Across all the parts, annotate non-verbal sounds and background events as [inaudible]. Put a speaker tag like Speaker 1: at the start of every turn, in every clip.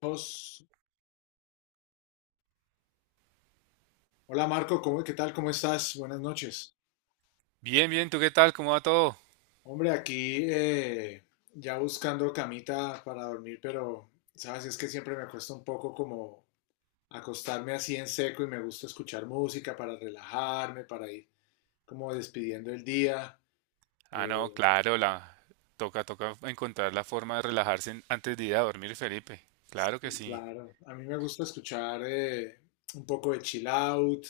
Speaker 1: Hola Marco, ¿cómo, qué tal? ¿Cómo estás? Buenas noches.
Speaker 2: Bien, bien, ¿tú qué tal? ¿Cómo va todo?
Speaker 1: Hombre, aquí ya buscando camita para dormir, pero sabes, es que siempre me cuesta un poco como acostarme así en seco y me gusta escuchar música para relajarme, para ir como despidiendo el día.
Speaker 2: Ah, no,
Speaker 1: Eh,
Speaker 2: claro, la toca encontrar la forma de relajarse antes de ir a dormir, Felipe. Claro que
Speaker 1: Y
Speaker 2: sí.
Speaker 1: claro, a mí me gusta escuchar un poco de chill out.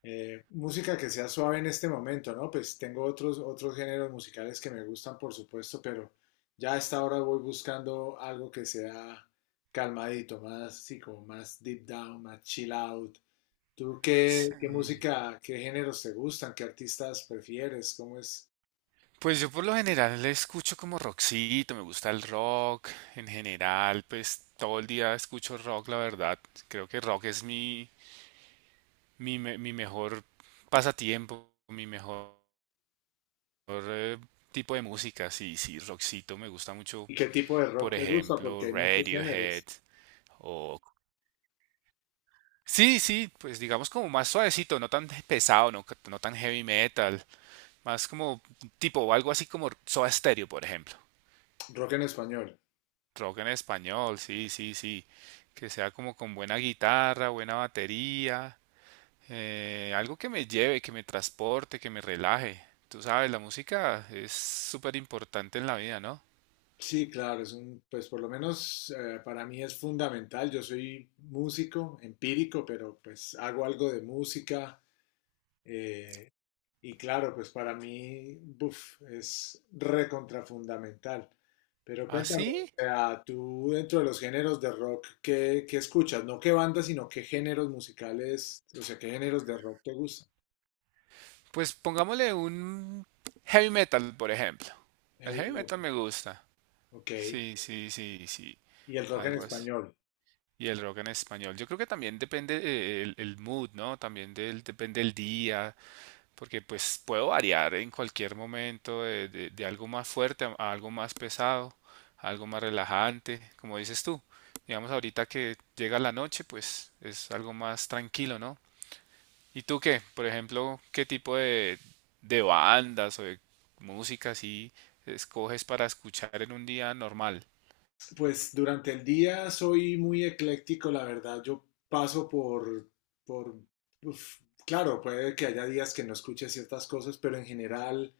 Speaker 1: Música que sea suave en este momento, ¿no? Pues tengo otros géneros musicales que me gustan, por supuesto, pero ya a esta hora voy buscando algo que sea calmadito, más así como más deep down, más chill out. ¿Tú qué
Speaker 2: Sí.
Speaker 1: música, qué géneros te gustan? ¿Qué artistas prefieres? ¿Cómo es?
Speaker 2: Pues yo por lo general le escucho como rockcito, me gusta el rock. En general, pues todo el día escucho rock, la verdad. Creo que rock es mi mejor pasatiempo, mi mejor eh, tipo de música. Sí, sí, rockcito me gusta mucho.
Speaker 1: ¿Y qué tipo de
Speaker 2: Por
Speaker 1: rock te gusta?
Speaker 2: ejemplo,
Speaker 1: Porque hay muchos
Speaker 2: Radiohead
Speaker 1: géneros.
Speaker 2: o Sí, sí, pues digamos como más suavecito, no tan pesado, no tan heavy metal, más como tipo algo así como Soda Stereo, por ejemplo.
Speaker 1: Rock en español.
Speaker 2: Rock en español, sí, sí, sí. Que sea como con buena guitarra, buena batería, algo que me lleve, que me transporte, que me relaje. Tú sabes, la música es súper importante en la vida, ¿no?
Speaker 1: Sí, claro, es un, pues por lo menos para mí es fundamental. Yo soy músico, empírico, pero pues hago algo de música. eh, y claro, pues para mí, buf, es recontrafundamental. Pero cuéntame, o
Speaker 2: Así,
Speaker 1: sea, tú dentro de los géneros de rock, ¿qué escuchas? No qué bandas, sino qué géneros musicales, o sea, qué géneros de rock te gustan.
Speaker 2: pues pongámosle un heavy metal, por ejemplo. El heavy
Speaker 1: Hey,
Speaker 2: metal me gusta.
Speaker 1: ok.
Speaker 2: Sí, sí, sí, sí.
Speaker 1: Y el rock en
Speaker 2: Algo así.
Speaker 1: español.
Speaker 2: Y el rock en español. Yo creo que también depende el mood, ¿no? También depende el día, porque pues puedo variar en cualquier momento de algo más fuerte a algo más pesado, a algo más relajante, como dices tú. Digamos ahorita que llega la noche, pues es algo más tranquilo, ¿no? ¿Y tú qué? Por ejemplo, ¿qué de bandas o de música así escoges para escuchar en un día normal?
Speaker 1: Pues durante el día soy muy ecléctico, la verdad. Yo paso por, uf, claro, puede que haya días que no escuche ciertas cosas, pero en general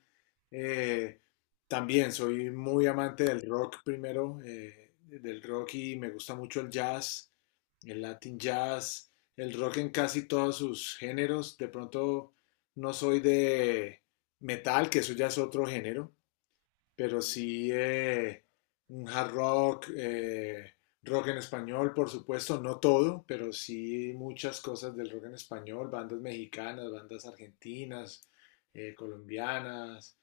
Speaker 1: eh, también soy muy amante del rock primero, del rock y me gusta mucho el jazz, el Latin jazz, el rock en casi todos sus géneros. De pronto no soy de metal, que eso ya es otro género pero sí un hard rock, rock en español, por supuesto, no todo, pero sí muchas cosas del rock en español, bandas mexicanas, bandas argentinas, colombianas,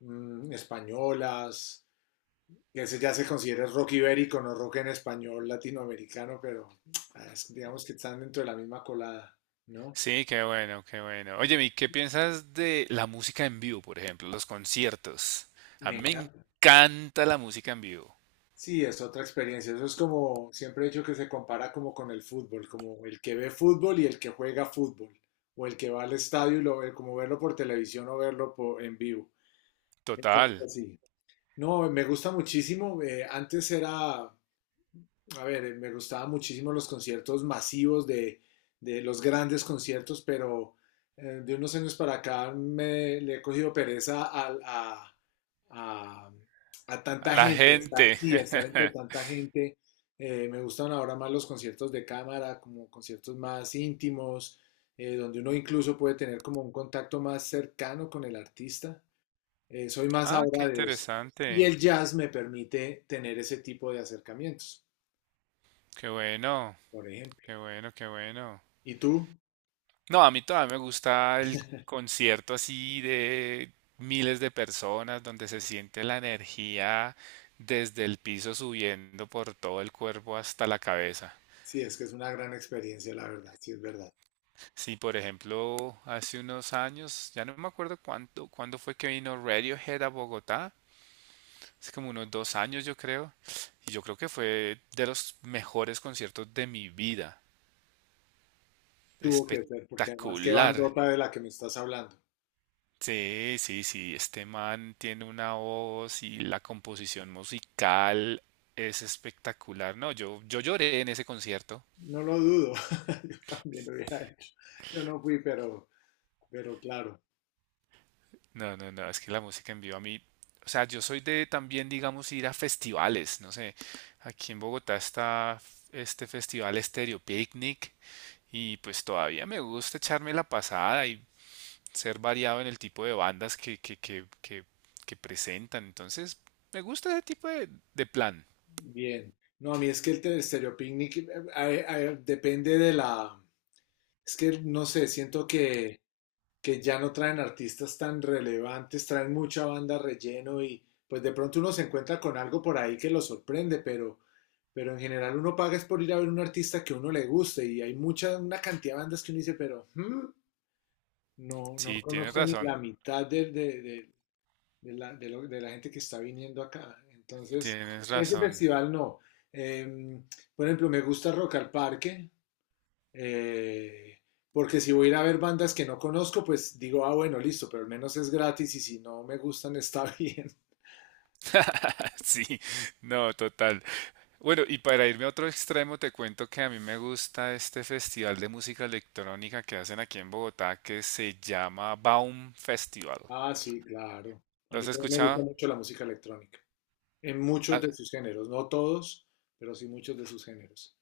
Speaker 1: españolas. Ese ya se considera rock ibérico, no rock en español latinoamericano, pero digamos que están dentro de la misma colada, ¿no?
Speaker 2: Sí, qué bueno, qué bueno. Oye, ¿y qué piensas de la música en vivo, por ejemplo, los conciertos? A
Speaker 1: Me
Speaker 2: mí me
Speaker 1: encanta.
Speaker 2: encanta la música en vivo.
Speaker 1: Sí, es otra experiencia. Eso es como, siempre he dicho que se compara como con el fútbol, como el que ve fútbol y el que juega fútbol, o el que va al estadio y lo ve, como verlo por televisión o verlo en vivo. Es algo
Speaker 2: Total.
Speaker 1: así. No, me gusta muchísimo. Antes era a ver, me gustaban muchísimo los conciertos masivos de los grandes conciertos, pero de unos años para acá le he cogido pereza a, a
Speaker 2: A
Speaker 1: tanta
Speaker 2: la
Speaker 1: gente, a
Speaker 2: gente.
Speaker 1: estar, sí, a estar entre
Speaker 2: [laughs]
Speaker 1: tanta gente. Me gustan ahora más los conciertos de cámara, como conciertos más íntimos, donde uno incluso puede tener como un contacto más cercano con el artista. Soy más
Speaker 2: Ah, qué
Speaker 1: ahora de eso. Y
Speaker 2: interesante.
Speaker 1: el jazz me permite tener ese tipo de acercamientos,
Speaker 2: Qué bueno,
Speaker 1: por ejemplo.
Speaker 2: qué bueno, qué bueno.
Speaker 1: ¿Y tú?
Speaker 2: No, a mí todavía me gusta el concierto así de miles de personas donde se siente la energía desde el piso subiendo por todo el cuerpo hasta la cabeza.
Speaker 1: Sí, es que es una gran experiencia, la verdad, sí es verdad.
Speaker 2: Sí, por ejemplo, hace unos años, ya no me acuerdo cuánto, cuándo fue que vino Radiohead a Bogotá, hace como unos dos años yo creo, y yo creo que fue de los mejores conciertos de mi vida,
Speaker 1: Tuvo que ser, porque además qué
Speaker 2: espectacular.
Speaker 1: bandota de la que me estás hablando.
Speaker 2: Sí, sí, sí, este man tiene una voz y la composición musical es espectacular. No, yo lloré en ese concierto.
Speaker 1: No lo dudo, [laughs] yo también lo hubiera hecho. Yo no fui, pero, claro,
Speaker 2: No, no, no, es que la música en vivo a mí, o sea, yo soy de también, digamos, ir a festivales, no sé, aquí en Bogotá está este festival Stereo Picnic y pues todavía me gusta echarme la pasada y ser variado en el tipo de bandas que presentan, entonces me gusta ese tipo de plan.
Speaker 1: bien. No, a mí es que el Picnic depende de la. Es que no sé, siento que ya no traen artistas tan relevantes, traen mucha banda relleno y pues de pronto uno se encuentra con algo por ahí que lo sorprende, pero en general uno paga es por ir a ver un artista que a uno le guste y hay mucha, una cantidad de bandas que uno dice, pero ¿hmm? No, no
Speaker 2: Sí, tienes
Speaker 1: conozco ni
Speaker 2: razón,
Speaker 1: la mitad de la, de la gente que está viniendo acá. Entonces,
Speaker 2: tienes
Speaker 1: ese
Speaker 2: razón.
Speaker 1: festival no. Em, por ejemplo, me gusta Rock al Parque, eh, porque si voy a ir a ver bandas que no conozco, pues digo, ah, bueno, listo, pero al menos es gratis y si no me gustan está bien. [laughs]
Speaker 2: [laughs] Sí, no, total. Bueno, y para irme a otro extremo, te cuento que a mí me gusta este festival de música electrónica que hacen aquí en Bogotá que se llama Baum Festival.
Speaker 1: Ah, sí, claro. A
Speaker 2: ¿Lo
Speaker 1: mí
Speaker 2: has
Speaker 1: también me gusta
Speaker 2: escuchado?
Speaker 1: mucho la música electrónica, en muchos
Speaker 2: Ah,
Speaker 1: de sus géneros, no todos, pero sí muchos de sus géneros.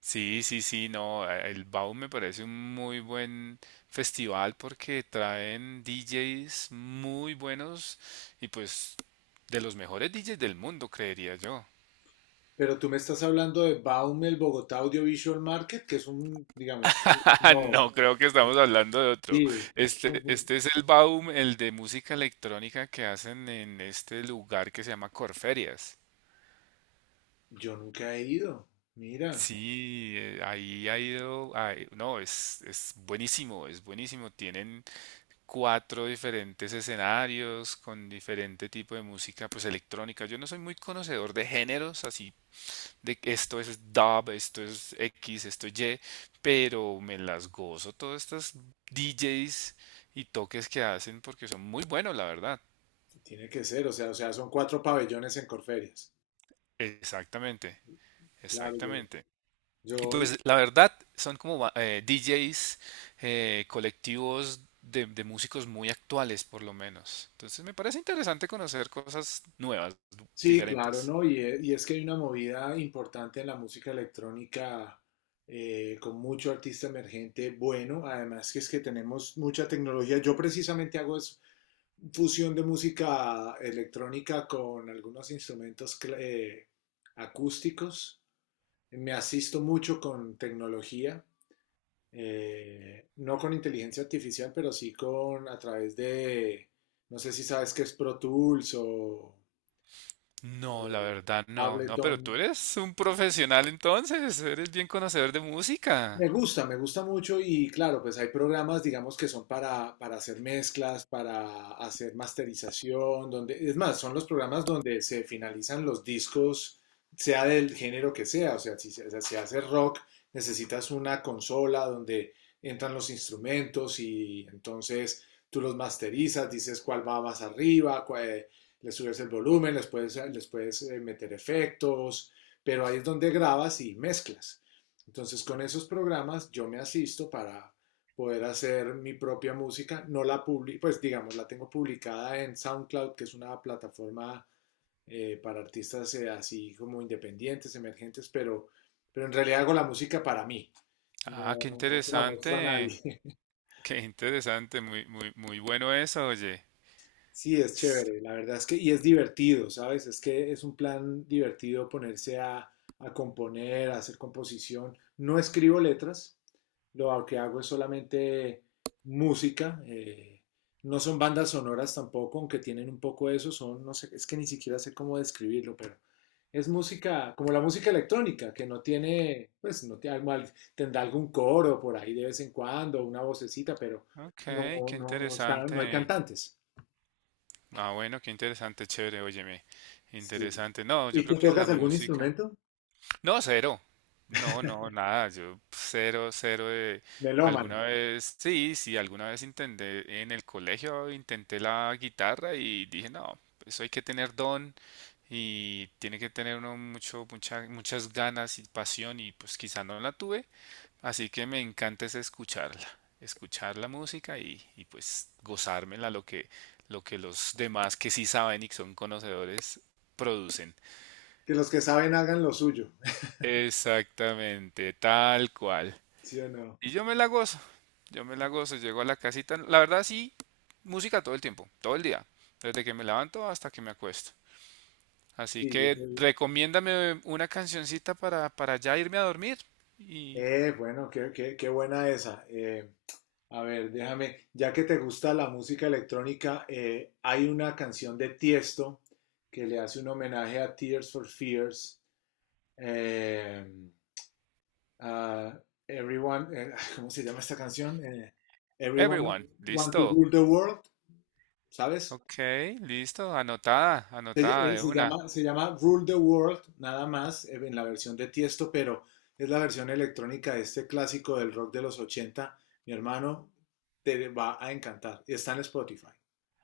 Speaker 2: sí, sí, sí, no, el Baum me parece un muy buen festival porque traen DJs muy buenos y pues de los mejores DJs del mundo, creería yo.
Speaker 1: Pero tú me estás hablando de Baumel Bogotá Audiovisual Market, que es un, digamos,
Speaker 2: [laughs]
Speaker 1: no,
Speaker 2: No, creo que estamos hablando de otro.
Speaker 1: sí,
Speaker 2: Este es el Baum, el de música electrónica que hacen en este lugar que se llama Corferias.
Speaker 1: yo nunca he ido. Mira,
Speaker 2: Sí, ahí ha ido, ay, no, es buenísimo, es buenísimo. Tienen cuatro diferentes escenarios con diferente tipo de música, pues electrónica. Yo no soy muy conocedor de géneros así de que esto es dub, esto es X, esto es Y, pero me las gozo todas estas DJs y toques que hacen porque son muy buenos, la verdad.
Speaker 1: tiene que ser, o sea, son cuatro pabellones en Corferias.
Speaker 2: Exactamente,
Speaker 1: Claro, yo,
Speaker 2: exactamente. Y
Speaker 1: yo
Speaker 2: pues la verdad son como DJs colectivos de músicos muy actuales, por lo menos. Entonces me parece interesante conocer cosas nuevas,
Speaker 1: Sí, claro,
Speaker 2: diferentes.
Speaker 1: ¿no? Y es que hay una movida importante en la música electrónica con mucho artista emergente bueno, además que es que tenemos mucha tecnología. Yo precisamente hago es fusión de música electrónica con algunos instrumentos acústicos. Me asisto mucho con tecnología, no con inteligencia artificial, pero sí con a través de, no sé si sabes qué es Pro Tools o
Speaker 2: No, la verdad no, no,
Speaker 1: Ableton.
Speaker 2: pero tú eres un profesional entonces, eres bien conocedor de música.
Speaker 1: Me gusta mucho y claro, pues hay programas, digamos, que son para hacer mezclas, para hacer masterización, donde, es más, son los programas donde se finalizan los discos, sea del género que sea, o sea, si se hace rock, necesitas una consola donde entran los instrumentos y entonces tú los masterizas, dices cuál va más arriba, le subes el volumen, les puedes meter efectos, pero ahí es donde grabas y mezclas. Entonces, con esos programas yo me asisto para poder hacer mi propia música. No la publico, pues digamos, la tengo publicada en SoundCloud, que es una plataforma para artistas así como independientes, emergentes, pero, en realidad hago la música para mí.
Speaker 2: Ah,
Speaker 1: No, no se la muestro a nadie.
Speaker 2: qué interesante, muy, muy, muy bueno eso, oye.
Speaker 1: Sí, es
Speaker 2: S-
Speaker 1: chévere, la verdad es que, y es divertido, ¿sabes? Es que es un plan divertido ponerse a componer, a hacer composición. No escribo letras, lo que hago es solamente música, no son bandas sonoras tampoco, aunque tienen un poco eso, son, no sé, es que ni siquiera sé cómo describirlo, pero es música, como la música electrónica, que no tiene, pues, no tiene, tendrá algún coro por ahí de vez en cuando, una vocecita, pero
Speaker 2: Ok,
Speaker 1: no,
Speaker 2: qué
Speaker 1: no, no está, no hay
Speaker 2: interesante.
Speaker 1: cantantes.
Speaker 2: Ah, bueno, qué interesante, chévere, óyeme.
Speaker 1: Sí.
Speaker 2: Interesante. No, yo
Speaker 1: ¿Y tú
Speaker 2: creo que la
Speaker 1: tocas algún
Speaker 2: música.
Speaker 1: instrumento?
Speaker 2: No, cero. No, no, nada. Yo cero, cero de...
Speaker 1: Melómano.
Speaker 2: Alguna vez, sí, sí, alguna vez intenté en el colegio, intenté la guitarra y dije, no, eso hay que tener don y tiene que tener uno mucho, muchas ganas y pasión y pues quizá no la tuve. Así que me encanta es escucharla, escuchar la música y pues gozármela lo que los demás que sí saben y que son conocedores producen.
Speaker 1: Que los que saben hagan lo suyo. [laughs]
Speaker 2: Exactamente, tal cual.
Speaker 1: ¿Sí o no?
Speaker 2: Y yo me la gozo, yo me la gozo, llego a la casita, la verdad sí, música todo el tiempo, todo el día, desde que me levanto hasta que me acuesto. Así
Speaker 1: Sí, yo
Speaker 2: que
Speaker 1: soy.
Speaker 2: recomiéndame una cancioncita para ya irme a dormir. Y...
Speaker 1: Bueno, qué buena esa. A ver, déjame, ya que te gusta la música electrónica, hay una canción de Tiesto que le hace un homenaje a Tears for Fears. eh, a [laughs] ¿cómo se llama esta canción? Everyone
Speaker 2: Everyone,
Speaker 1: Want to
Speaker 2: listo.
Speaker 1: Rule the World, ¿sabes?
Speaker 2: Ok, listo, anotada,
Speaker 1: Se,
Speaker 2: anotada
Speaker 1: eh,
Speaker 2: de
Speaker 1: se
Speaker 2: una.
Speaker 1: llama, se llama Rule the World, nada más, en la versión de Tiesto, pero es la versión electrónica de este clásico del rock de los ochenta. Mi hermano, te va a encantar. Está en Spotify.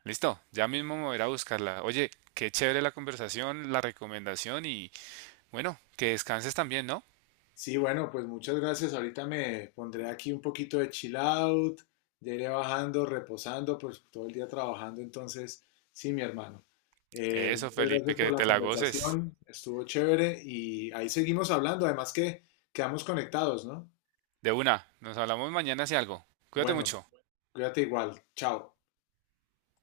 Speaker 2: Listo, ya mismo me voy a ir a buscarla. Oye, qué chévere la conversación, la recomendación y bueno, que descanses también, ¿no?
Speaker 1: Sí, bueno, pues muchas gracias. Ahorita me pondré aquí un poquito de chill out. Ya iré bajando, reposando, pues todo el día trabajando. Entonces, sí, mi hermano. Eh,
Speaker 2: Eso,
Speaker 1: muchas
Speaker 2: Felipe,
Speaker 1: gracias por
Speaker 2: que
Speaker 1: la
Speaker 2: te la goces.
Speaker 1: conversación. Estuvo chévere y ahí seguimos hablando. Además que quedamos conectados, ¿no?
Speaker 2: De una, nos hablamos mañana si algo. Cuídate
Speaker 1: Bueno,
Speaker 2: mucho.
Speaker 1: cuídate igual. Chao.